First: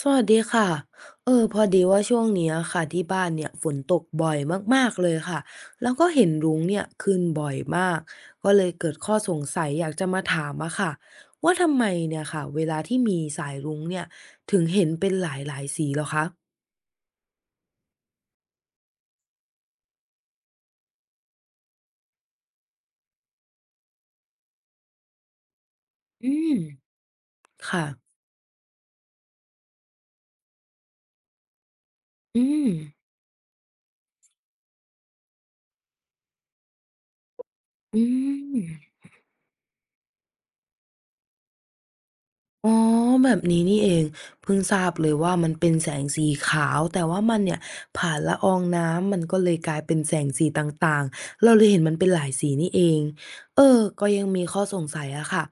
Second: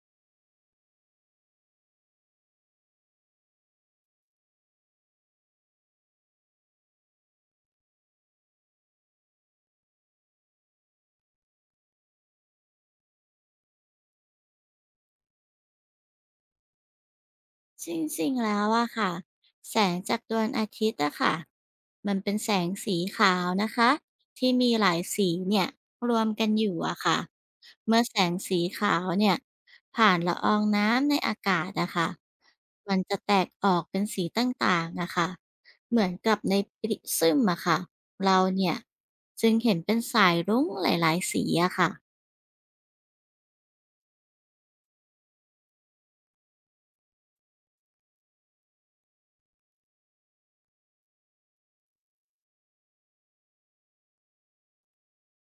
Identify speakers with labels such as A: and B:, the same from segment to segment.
A: สวัสดีค่ะพอดีว่าช่วงเนี้ยค่ะที่บ้านเนี่ยฝนตกบ่อยมากๆเลยค่ะ แล้วก็เห็นรุ้งเนี่ยขึ้นบ่อยมากก็เลยเกิดข้อสงสัยอยากจะมาถามอะค่ะ ว่าทำไมเนี่ยค่ะเวลาที่มีสายรุ้งเนี่ยถึงเห็นเป็นหลายๆสีเหรอคะ
B: จริงๆแล้วอะค่ะแสงจากดวงอาทิตย์อะค่ะมันเป็นแสงสีขาวนะคะที่มีหลายสีเนี่ยรว
A: อื
B: มกั
A: ม
B: นอยู่อะค่ะ
A: ค่ะ
B: เมื่อแสงสีขาวเนี่ยผ่านละอองน้ำในอากาศอะค่ะ
A: อืม
B: มันจะแตกออกเป็นสีต่างๆอะค่ะเหมือนกับในปริซึมอะค่ะ
A: อื
B: เราเนี่ย
A: ม
B: จึงเห็นเป็นสายรุ้งหลายๆสีอะค่ะ
A: อ๋อแบบนี้นี่เองเพิ่งทราบเลยว่ามันเป็นแสงสีขาวแต่ว่ามันเนี่ยผ่านละอองน้ำมันก็เลยกลายเป็นแสงสีต่างๆเราเลยเห็นมันเป็นหลายสีนี่เองก็ยังมีข้อสงสัยอะค่ะ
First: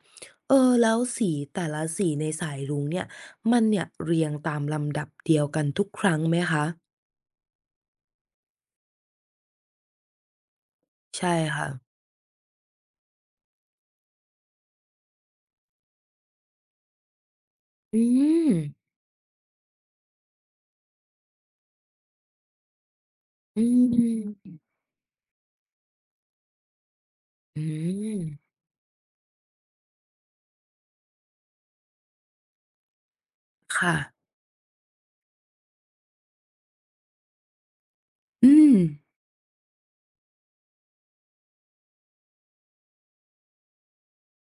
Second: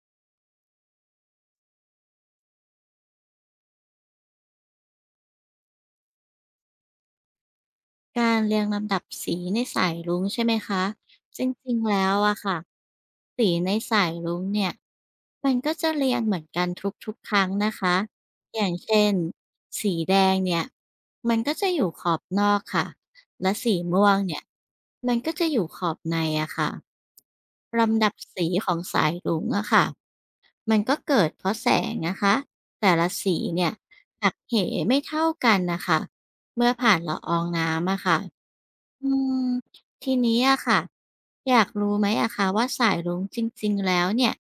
A: แล้วสีแต่ละสีในสายรุ้งเนี่ยมันเนี่ยเรียงตามลำดับเดียวกันทุกครั้งไหมคะ
B: การเรียงลำดับสีในสายรุ้งใช่ไหมคะ
A: ใช่
B: จ
A: ค่ะ
B: ริงๆแล้วอะค่ะสีในสายรุ้งเนี่ยมันก็จะเรียงเหมือนกันทุกๆครั้งนะคะ
A: อื
B: อย่าง
A: ม
B: เช่นสีแดงเนี่ยมันก็จะอยู่ขอบนอกค่ะและ
A: อื
B: สีม่วงเนี่ย
A: ม
B: มันก็จะอยู่ขอบในอะค่ะ
A: อื
B: ลำดับ
A: ม
B: สีของสายรุ้งอะค่ะมันก็เกิดเพราะแสงนะคะแต่ละสีเนี่ย
A: ค่ะ
B: หักเหไม่เท่ากันนะคะเมื่อผ่านละอองน้ำอะค่ะ
A: อืม
B: อืมทีนี้อะค่ะ อยากรู้ไหมอะคะว่าสายรุ้งจริงๆแล้วเนี่ย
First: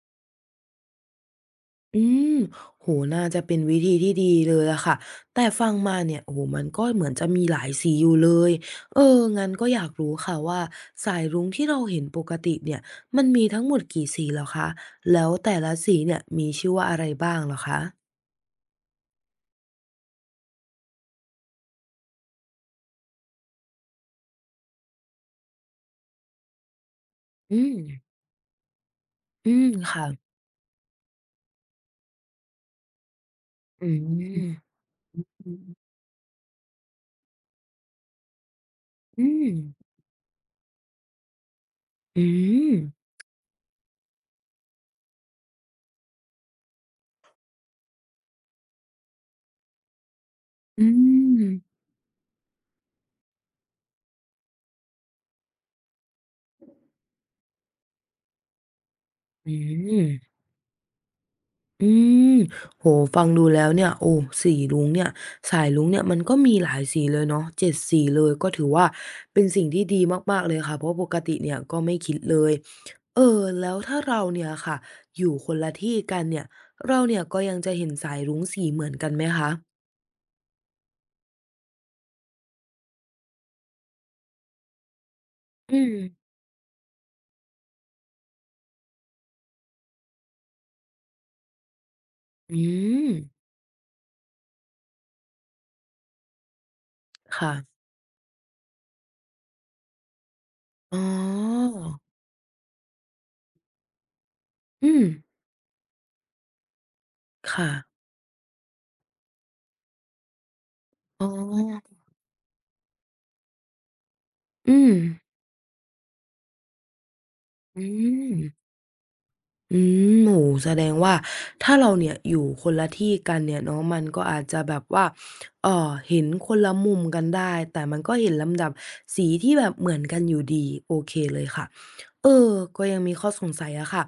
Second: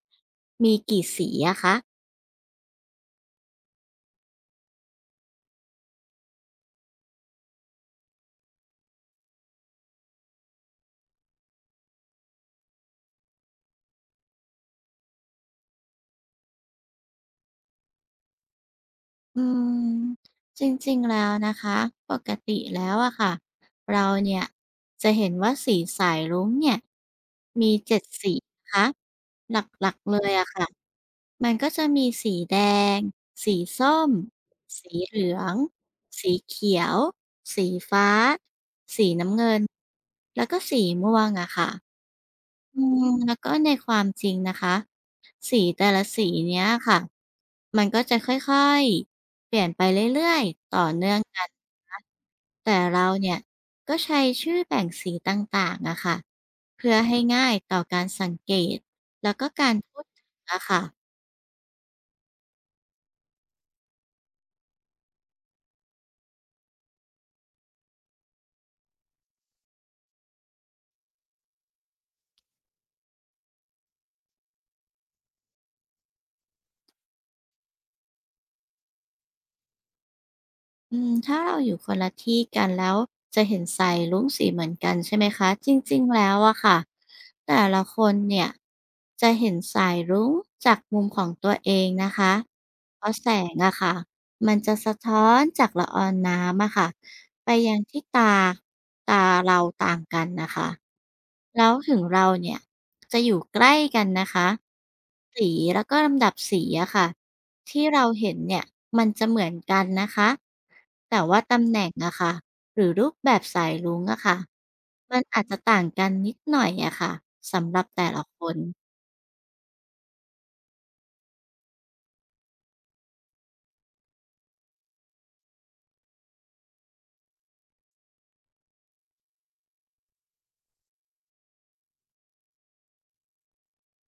B: มีกี่สีอะคะ
A: อืมโหน่าจะเป็นวิธีที่ดีเลยอะค่ะแต่ฟังมาเนี่ยโอ้โฮมันก็เหมือนจะมีหลายสีอยู่เลยเอองั้นก็อยากรู้ค่ะว่าสายรุ้งที่เราเห็นปกติเนี่ยมันมีทั้งหมดกี่สีเหรอคะแล้วแต่ละสีเนี่ยมีชื่อว่าอะไรบ้างเหรอคะ
B: อืมจริงๆ แล้วนะคะ ปกติแล้วอะค่ะ เราเนี่ยจะเห็นว่าสีสายรุ้งเนี่ย
A: อื
B: มี
A: ม
B: 7สีนะคะ
A: อื
B: ห
A: ม
B: ลัก
A: ค่ะ
B: ๆ เลยอะค่ะ มันก็จะมีสีแดง สี
A: อื
B: ส้ม
A: ม
B: สีเหลือง สีเขียว สีฟ้า สี
A: อื
B: น้ำ
A: ม
B: เงิน แล้วก็สีม่วงอะค่ะ
A: อืม
B: แล้วก็ในความจริงนะคะสีแต่ละสีเนี้ยค่ะมันก็จะค่อยๆเปลี่ยนไปเรื่อยๆต่อ
A: อื
B: เนื่องกัน
A: ม
B: นะคะแต่เราเนี่ยก็ใช้ชื่อแบ่งสีต่างๆอะค่ะเพื่อให้ง่ายต่อการสังเกตแล้วก็
A: อืม
B: การ
A: อื
B: พูด
A: ม
B: ถึงอะค่ะ
A: อืมโหฟังดูแล้วเนี่ยโอ้สีรุ้งเนี่ยสายรุ้งเนี่ยมันก็มีหลายสีเลยเนาะ7 สีเลย ก็ถือว่าเป็นสิ่งที่ดีมากๆเลยค่ะเพราะปกติเนี่ยก็ไม่คิดเลยแล้วถ้าเราเนี่ยค่ะอยู่คนละที่กันเนี่ยเราเนี่ยก็ยังจะเห็นสายรุ้งสีเหมือนกันไหมคะ
B: ถ้าเราอยู่คนละที่กันแล้วจะเห็นสายรุ้งสีเหมือนกันใช่ไหมคะจ
A: อืม
B: ริงๆแล้วอะค่ะแต่ละคนเนี่ยจะเห็นสายรุ้งจากมุมของตัวเองนะคะ
A: อื
B: เพ
A: ม
B: ราะแสงอะค่ะมันจะสะท้อนจากละอองน้ำอะค่ะไปยั
A: ค่ะ
B: งที่ตาตาเราต่างกันนะคะ
A: อ๋อ
B: แล้วถึงเราเนี่ยจะอยู่ใกล้กันนะคะ
A: อืม
B: สีแล้วก็ลำดับสีอะค่ะ
A: ค่ะ
B: ที่เราเห็นเนี่ยมันจะเหมือนกันนะคะแต่
A: อ๋
B: ว่าตำแหน่ง
A: อ
B: อะค่ะหรือรูปแบบสายรุ้งอะค่ะ
A: อืม
B: มันอาจจะต่างกันนิดหน่อยอะค่ะสำห
A: อื
B: รับแต่ละ
A: ม
B: คน
A: อืมโอ้โฮแสดงว่าถ้าเราเนี่ยอยู่คนละที่กันเนี่ยเนาะมันก็อาจจะแบบว่าเอ่อเห็นคนละมุมกันได้แต่มันก็เห็นลำดับสีที่แบบเหมือนกันอยู่ดีโอเคเลยค่ะเออก็ยังมีข้อสงสัยอะค่ะ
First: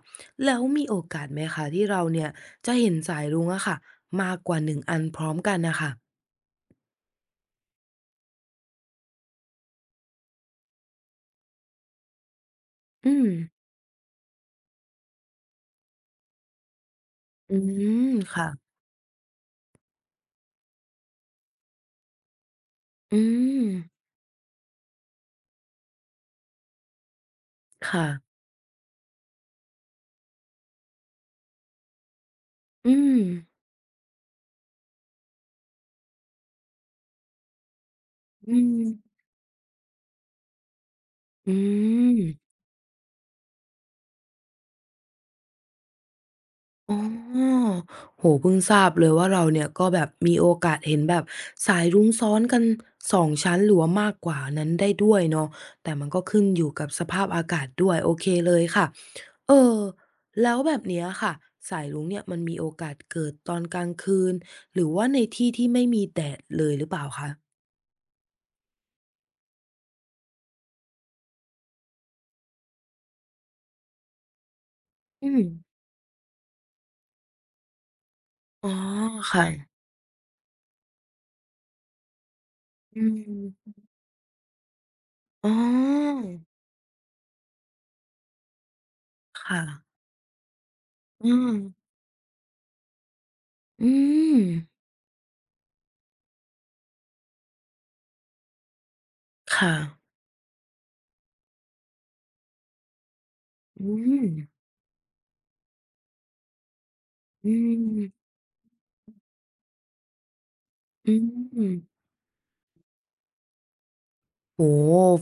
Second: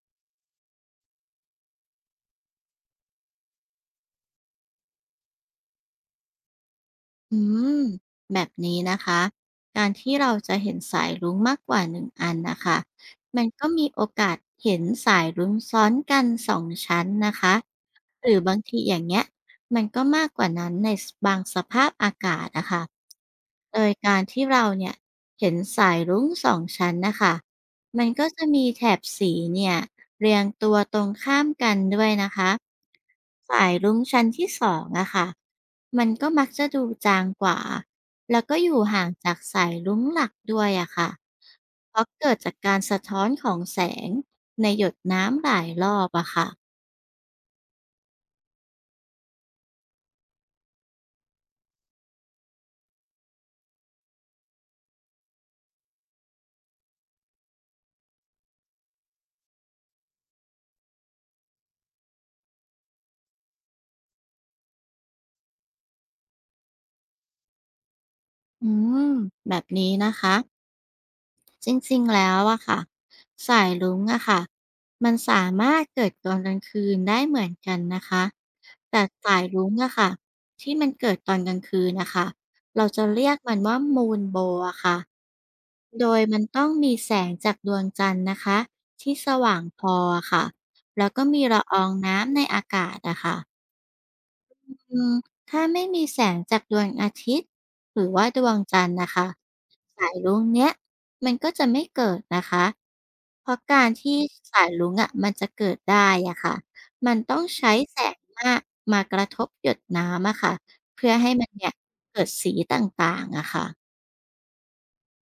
A: แล้วมีโอกาสไหมคะที่เราเนี่ยจะเห็นสายรุ้งอะค่ะมากกว่าหนึ่งอันพร้อมกันน่ะค่ะ
B: อืมแบบนี้นะคะการที่เราจะเห็นสายรุ้งมากกว่าหนึ่งอันนะคะ
A: อืม
B: มันก็มีโอกาสเห็นสายรุ้งซ้อนกันสองชั้นนะ
A: อื
B: คะ
A: ม
B: หรือบาง
A: ค่ะ
B: ทีอย่างเงี้ยมันก็มากกว่านั้นในบางสภาพอากาศนะคะ
A: อื
B: โดย
A: ม
B: การที่เราเนี่ยเห็นสายรุ้งสองชั้นนะคะ
A: ค่ะ
B: มันก็จะมีแถบสีเนี่ยเรียงตัวตรงข้ามกันด้วยนะคะ
A: อืม
B: สายรุ้งชั้นที่สองอะค่ะ มันก็มักจะดูจางกว่าแล้ว
A: อื
B: ก็อ
A: ม
B: ยู่ห่างจากสายรุ้งหลักด้วยอะค่ะ
A: อื
B: เพราะเกิด
A: ม
B: จากการสะท้อนของแสงในหยดน้ำหลายรอบอะค่ะ
A: อ๋อโอ้โฮเพิ่งทราบเลยว่าเราเนี่ยก็แบบมีโอกาสเห็นแบบสายรุ้งซ้อนกันสองชั้นหรือว่ามากกว่านั้นได้ด้วยเนาะแต่มันก็ขึ้นอยู่กับสภาพอากาศด้วยโอเคเลยค่ะเออแล้วแบบเนี้ยค่ะสายรุ้งเนี่ยมันมีโอกาสเกิดตอนกลางคืนหรือว่าในที่ที่ไม่มีแดดเลยหรือเปล่าคะ
B: อืม แบบนี้นะคะ จริงๆ แล้วอะค่ะสายรุ้งอะค่ะมัน
A: อืม
B: สามารถเกิดตอนกลางคืนได้เหมือนกันนะคะ
A: อ๋อ
B: แต่สา
A: ค่ะ
B: ยรุ้งอะค่ะที่มันเกิดตอนกลางคืนนะคะเรา
A: อื
B: จะเรียกมัน
A: ม
B: ว่ามูนโบอะค่ะ
A: อ๋
B: โด
A: อ
B: ยมันต้องมีแสงจากดวงจันทร์นะคะที่สว่า
A: ค่ะ
B: งพอะค่ะแล้วก็
A: อื
B: มี
A: ม
B: ละอองน้ำในอากาศอะค่ะ
A: อืม
B: อืมถ้าไม่มีแสงจากดวงอาทิตย์หรือว่าดวงจันทร์นะคะ
A: ค่ะ
B: สายรุ้งเนี้ยมันก็จะไม่เกิดนะคะเพราะการ
A: อื
B: ที่
A: ม
B: สายรุ้งอะมันจะเกิดได้อะค่ะมันต้อง
A: อื
B: ใช้แส
A: ม
B: งมากมากระทบหยดน้ำอะค่ะเพื่
A: อื
B: อให้มันเนี่ย
A: ม
B: เกิดสีต่างๆอะค่ะ
A: โอ้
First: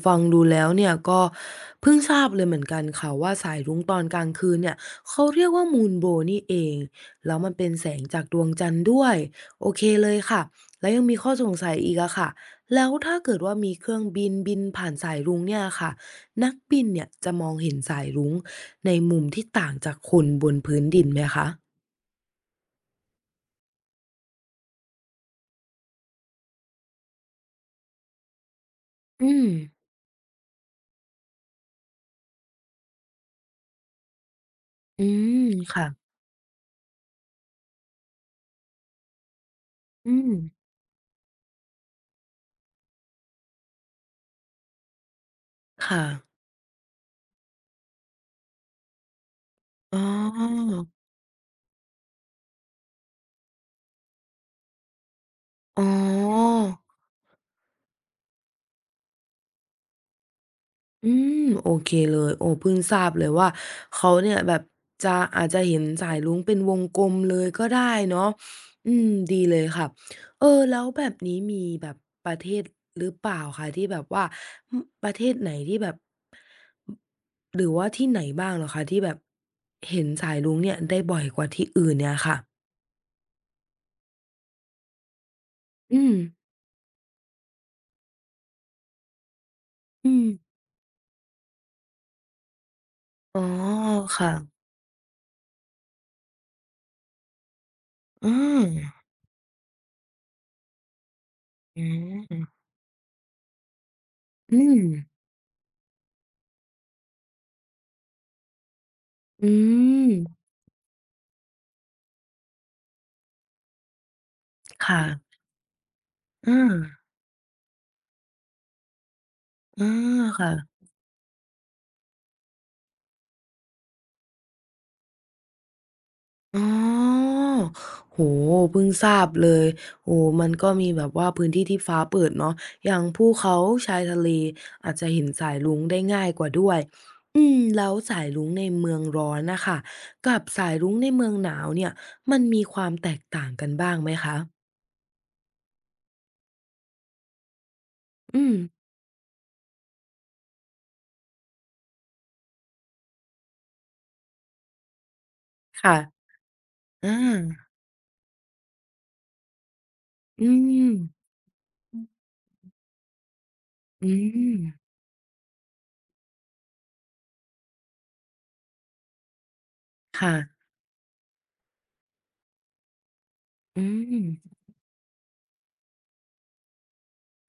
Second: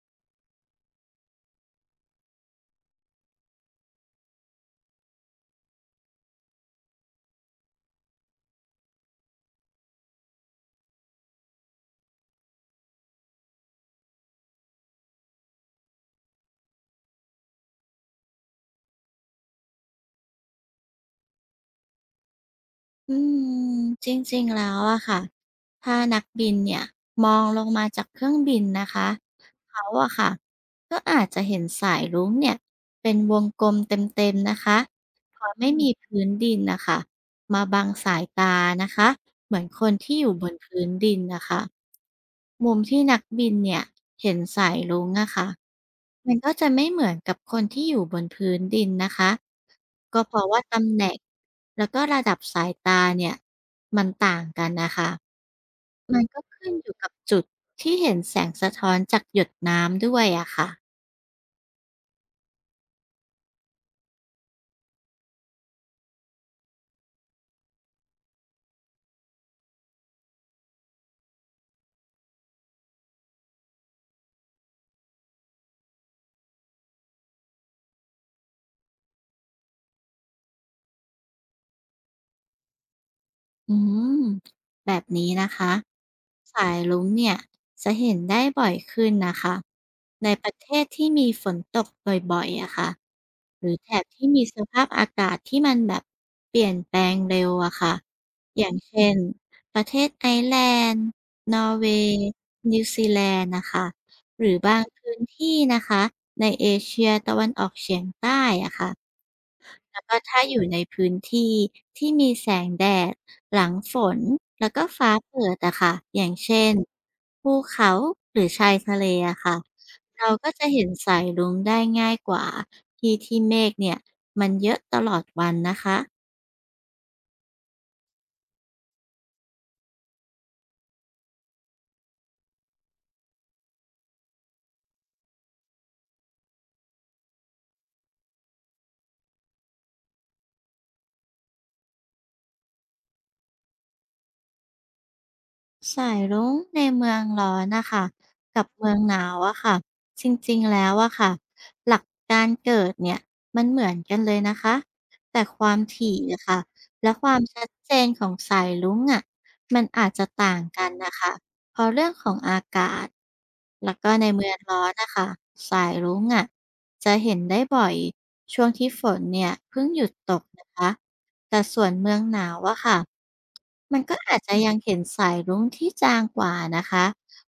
A: ฟังดูแล้วเนี่ยก็เพิ่งทราบเลยเหมือนกันค่ะว่าสายรุ้งตอนกลางคืนเนี่ยเขาเรียกว่า Moonbow นี่เองแล้วมันเป็นแสงจากดวงจันทร์ด้วยโอเคเลยค่ะแล้วยังมีข้อสงสัยอีกอะค่ะแล้วถ้าเกิดว่ามีเครื่องบินบินผ่านสายรุ้งเนี่ยค่ะนักบินเนี่ยจะมองเห็นสายรุ้งในมุมที่ต่างจากคนบนพื้นดินไหมคะ
B: อืมจริงๆแล้วอะค่ะ ถ้านักบินเนี่ยมองลงมาจากเครื่องบินนะคะ
A: อืม
B: เขาอะค่ะก็อาจจะเห็นสายรุ้งเนี่ยเป็นวงกลมเต็มๆนะคะ
A: อื
B: เพ
A: ม
B: ราะไม่มี
A: ค่ะ
B: พื้นดินนะค่ะมาบังสายตานะคะ เหมือนคน
A: อื
B: ที่อ
A: ม
B: ยู่บนพื้นดินนะคะ มุมที่นักบินเนี่ยเห็นสายรุ้งอะค่ะ
A: ค่ะ
B: มันก็จะไม่เหมือนกับคนที่อยู่บนพื้นดินนะคะ
A: อ๋
B: ก็เพราะว่า
A: อ
B: ตำแหน่งแล้วก็ระดับสายตาเนี่ยมันต่างกันนะคะ
A: อ๋อ
B: มันก็ขึ้นอยู่กับจุดที่เห็นแสงสะท้อนจากหยดน้ำด้วยอะค่ะ
A: อืมโอเคเลยโอ้เพิ่งทราบเลยว่าเขาเนี่ยแบบจะอาจจะเห็นสายรุ้งเป็นวงกลมเลยก็ได้เนาะอืมดีเลยค่ะแล้วแบบนี้มีแบบประเทศหรือเปล่าคะที่แบบว่าอืมประเทศไหนที่แบบหรือว่าที่ไหนบ้างเหรอคะที่แบบเห็นสายรุ้งเนี่ยได้บ่อยกว่าที่อื่นเนี่ยค่ะ
B: อืมแบบนี้นะคะ
A: อืม
B: สายรุ้งเนี่ยจะเห็นได้บ่อยขึ้นนะคะ
A: อืม
B: ในประเทศที่มีฝนตกบ่อยๆอะค่ะ
A: อ๋อ
B: หรือแถบที่
A: ค่ะ
B: มีสภาพอากาศที่มันแบบเปลี่ยนแปลงเร็วอะค่ะ
A: อื
B: อ
A: ม
B: ย่างเช่นประเทศไอร์แลนด์นอร์
A: อื
B: เวย์
A: ม
B: นิวซีแลนด์นะคะหรื
A: อื
B: อบา
A: ม
B: งพื้นที่นะคะในเอเชียตะวันออกเฉียงใต้อะค่ะ
A: อื
B: แล้ว
A: ม
B: ก็ถ้าอยู่ในพื้นที่ที่มีแสงแดดหลังฝนแล้วก็
A: ค
B: ฟ้า
A: ่ะ
B: เปิดอะค่ะอย่าง
A: อื
B: เช่
A: ม
B: นภูเขาหรือชายทะเลอะค่ะ
A: อา
B: เรา
A: ค่ะ
B: ก็จะเห็นสายรุ้งได้ง่ายกว่าที่ที่เมฆเนี่ยมันเยอะตลอดวันนะคะ
A: อ๋อโอ้โฮเพิ่งทราบเลยโอ้โฮมันก็มีแบบว่าพื้นที่ที่ฟ้าเปิดเนาะอย่างภูเขาชายทะเลอาจจะเห็นสายรุ้งได้ง่ายกว่าด้วยอืมแล้วสายรุ้งในเมืองร้อนน่ะค่ะกับสายรุ้งในเมืองหนาวเนี่ยมันมีความแตกต่างกันบ้างไหมคะ
B: สายรุ้งในเมืองร้อนน่ะค่ะ
A: อืม
B: กับเมืองหนาวอะค่ะจริงๆแล้วอะค่ะหลักการเกิดเนี่ยมันเหมือนกันเลยนะคะแต่ความ
A: ค่ะ
B: ถี่อะค่ะและ
A: อา
B: ความชัดเจนของสายรุ้งอะมันอาจจะ
A: อื
B: ต่างกัน
A: ม
B: น่ะค่ะ พอเรื่องของอากาศแล้วก็
A: อื
B: ในเมือ
A: ม
B: งร้อนน่ะค่ะสายรุ้งอะจะเห็นได้บ่อยช่วงที่ฝนเนี่ยเพิ่งหยุดต
A: ค่ะ
B: กนะคะแต่ส่วนเมืองหนาวอะค่ะ
A: อื
B: มันก็อาจจะ
A: ม
B: ยังเห็นสายรุ้งที่จางกว่านะคะ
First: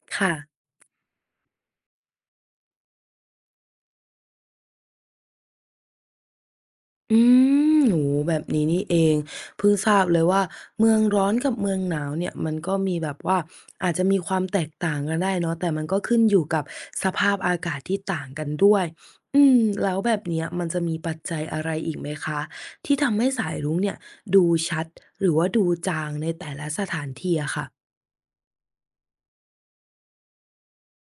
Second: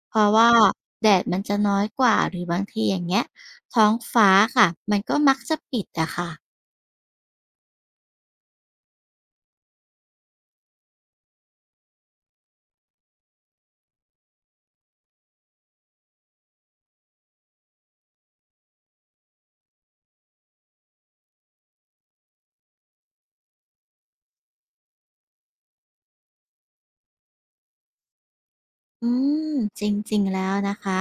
B: เพราะ
A: ค่ะ
B: ว่าแดดมันจะน้อยกว่าหรือบางทีอย่างเงี้ยท้องฟ้าค่ะมันก็มักจะปิดอะค่ะ
A: อืมโอ้โฮแบบนี้นี่เองเพิ่งทราบเลยว่าเมืองร้อนกับเมืองหนาวเนี่ยมันก็มีแบบว่าอาจจะมีความแตกต่างกันได้เนาะแต่มันก็ขึ้นอยู่กับสภาพอากาศที่ต่างกันด้วยอืมแล้วแบบเนี้ยมันจะมีปัจจัยอะไรอีกไหมคะที่ทำให้สายรุ้งเนี่ยดูชัดหรือว่าดูจางในแต่ละสถานที่อะค่ะ
B: อืมจริงๆแล้วนะคะ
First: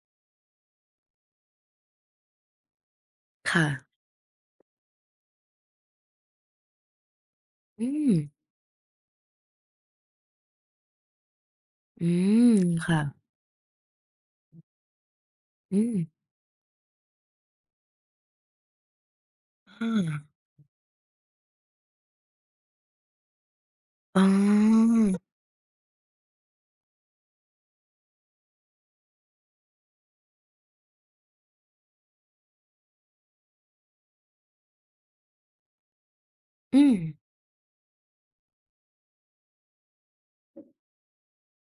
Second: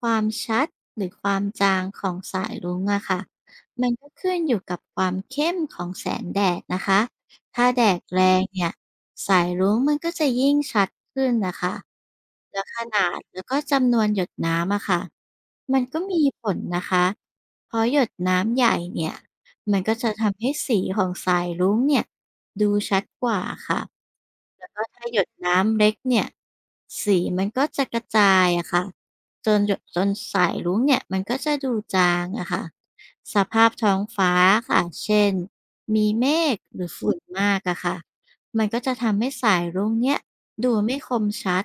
B: ความชัดหรือความจางของสายรุ้งอะค่ะ
A: ค่ะ
B: มันก็ขึ้นอยู่กับความเข้มของแสงแดดนะคะถ้าแด
A: อื
B: ด
A: ม
B: แรงเนี่ยสายรุ้งมันก็จะยิ่งชัดขึ้นนะคะ
A: อืม
B: แล้วข
A: ค่ะ
B: นาดแล้วก็จำนวนหยดน้ำอะค่ะ
A: อื
B: มันก็
A: ม
B: มีผลนะคะเพราะหยดน้ำใหญ่เนี่ย มั
A: อ
B: นก็จะ
A: า
B: ทำให้สีของสายรุ้งเนี่ยดูชัดกว่าค่ะ
A: อ๋
B: แล้วก็
A: อ
B: ถ้าหยดน้ำเล็กเนี่ยสีมันก็จะกระจายอะค่ะจนหยดจนสายรุ้งเนี่ยมันก็จะดูจางอะค่ะสภาพท้องฟ้าค่ะเช่นมีเมฆห
A: อื
B: รือ
A: ม
B: ฝุ่นมากอะค่ะมันก็จะทำให้สายรุ้งเนี่ยดูไม่คมชัด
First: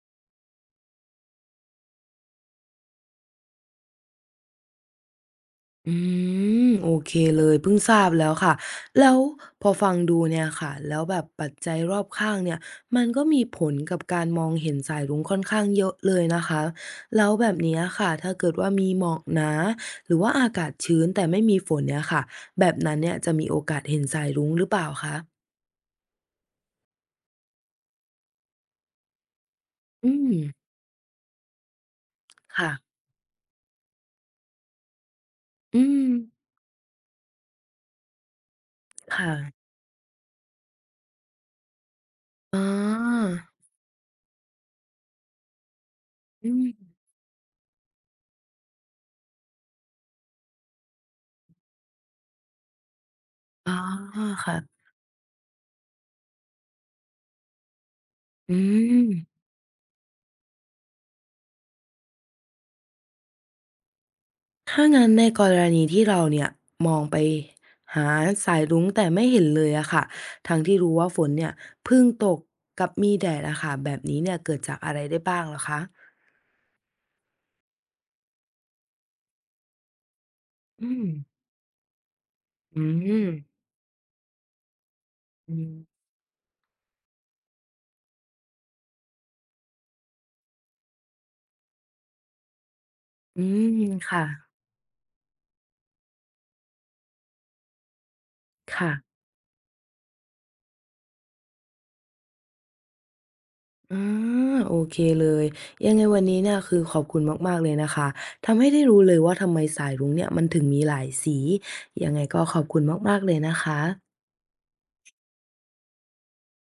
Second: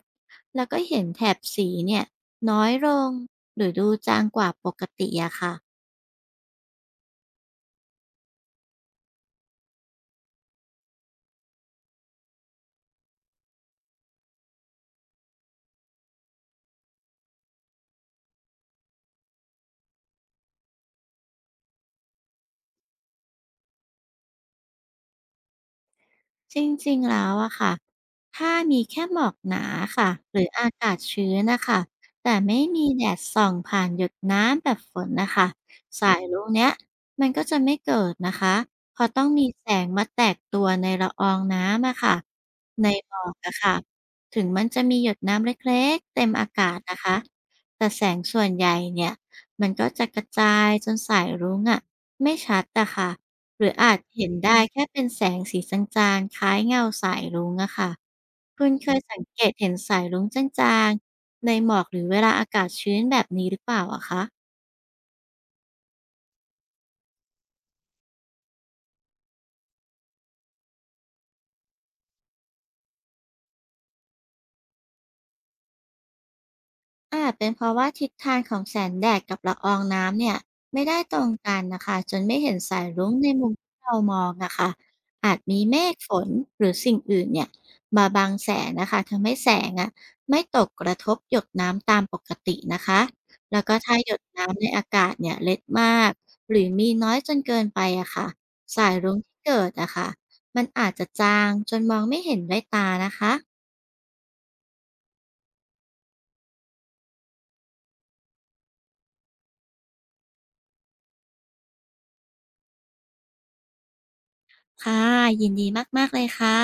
B: แล้วก็เห็นแถบสีเนี่ยน้อยลงหรือดูจางกว่าปกติอะค่ะ
A: อืมโอเคเลยเพิ่งทราบแล้วค่ะแล้วพอฟังดูเนี่ยค่ะแล้วแบบปัจจัยรอบข้างเนี่ยมันก็มีผลกับการมองเห็นสายรุ้งค่อนข้างเยอะเลยนะคะแล้วแบบเนี้ยค่ะถ้าเกิดว่ามีหมอกหนาหรือว่าอากาศชื้นแต่ไม่มีฝนเนี่ยค่ะแบบนั้นเนี่ยจะมีโอกาสเห็นสายรุ้งหรือเปล่าคะ
B: จริงๆแล้วอะค่ะ ถ้ามีแค่หมอกหนา
A: อื
B: ค่ะ
A: ม
B: หรืออากาศชื้นนะคะ แต่ไม่
A: ค่ะ
B: มีแดดส่องผ่านหยดน้ำแบบฝนนะคะ
A: อืม
B: สายรุ้งเนี้ยมันก็จะไม่เกิดนะคะเพราะต้องมี
A: ค่ะ
B: แสงมาแตกตัวในละอองน้ำอะค่ะ
A: อ๋อ
B: ในหมอกอะค่ะถึงมันจะมีหยดน้ำเล็กๆเต็มอา
A: อื
B: กาศ
A: ม
B: นะคะแต่แสงส่วนใหญ่เนี่ยมันก็จะกระจายจนสายรุ้งอะไม่ชัดอะค่ะ หรื
A: อ๋อ
B: ออาจเห็น
A: ค่ะ
B: ได้แค่เป็นแสงสีจางๆคล้ายเงาสายรุ้งอะค่ะ
A: อื
B: คุณเค
A: ม
B: ยสังเกตเห็นสายรุ้งจางๆในหมอกหรือเวลาอากาศชื้นแบบนี้หรือเปล่าอะคะ
A: ถ้างั้นในกรณีที่เราเนี่ยมองไปหาสายรุ้งแต่ไม่เห็นเลยอะค่ะทั้งที่รู้ว่าฝนเนี่ยเพิ่งตกกับมีแดดอะค่ะแบบนี้เนี่ยเกิดจากอะไรได้บ้างเหรอคะ
B: อาจเป็นเพราะว่าทิศทางของแสงแดดกับละอองน้ำเนี่ยไม่
A: อื
B: ได้
A: ม
B: ตรงกันนะคะจนไม่เห็นสา
A: อื
B: ยรุ้งใน
A: ม
B: มุมที่เรามองนะคะอาจ
A: อื
B: มีเม
A: ม
B: ฆฝนหรือสิ่งอื่นเนี่ยมาบังแสงนะคะทำให้แสงอะไม่ตกกระทบหยดน้ำตามปกตินะคะ
A: อื
B: แล้วก็
A: ม
B: ถ้าหยด
A: ค่ะ
B: น้ำในอากาศเนี่ยเล็ดมากหรือมีน้อยจนเกินไปอะค่ะสาย
A: ค่ะ
B: รุ้งที่เกิดอะค่ะมันอาจจะจางจนมองไม่เห็นด้วยตานะคะ
A: อาโอเคเลยยังไงวันนี้เนี่ยคือขอบคุณมากๆเลยนะคะทำให้ได้รู้เลยว่าทำไมสายรุ้งเนี่ยมันถึงมีหลายสี ยังไงก็ขอบคุณมากๆเลยนะคะ
B: ค่ะยินดีมากๆเลยค่ะ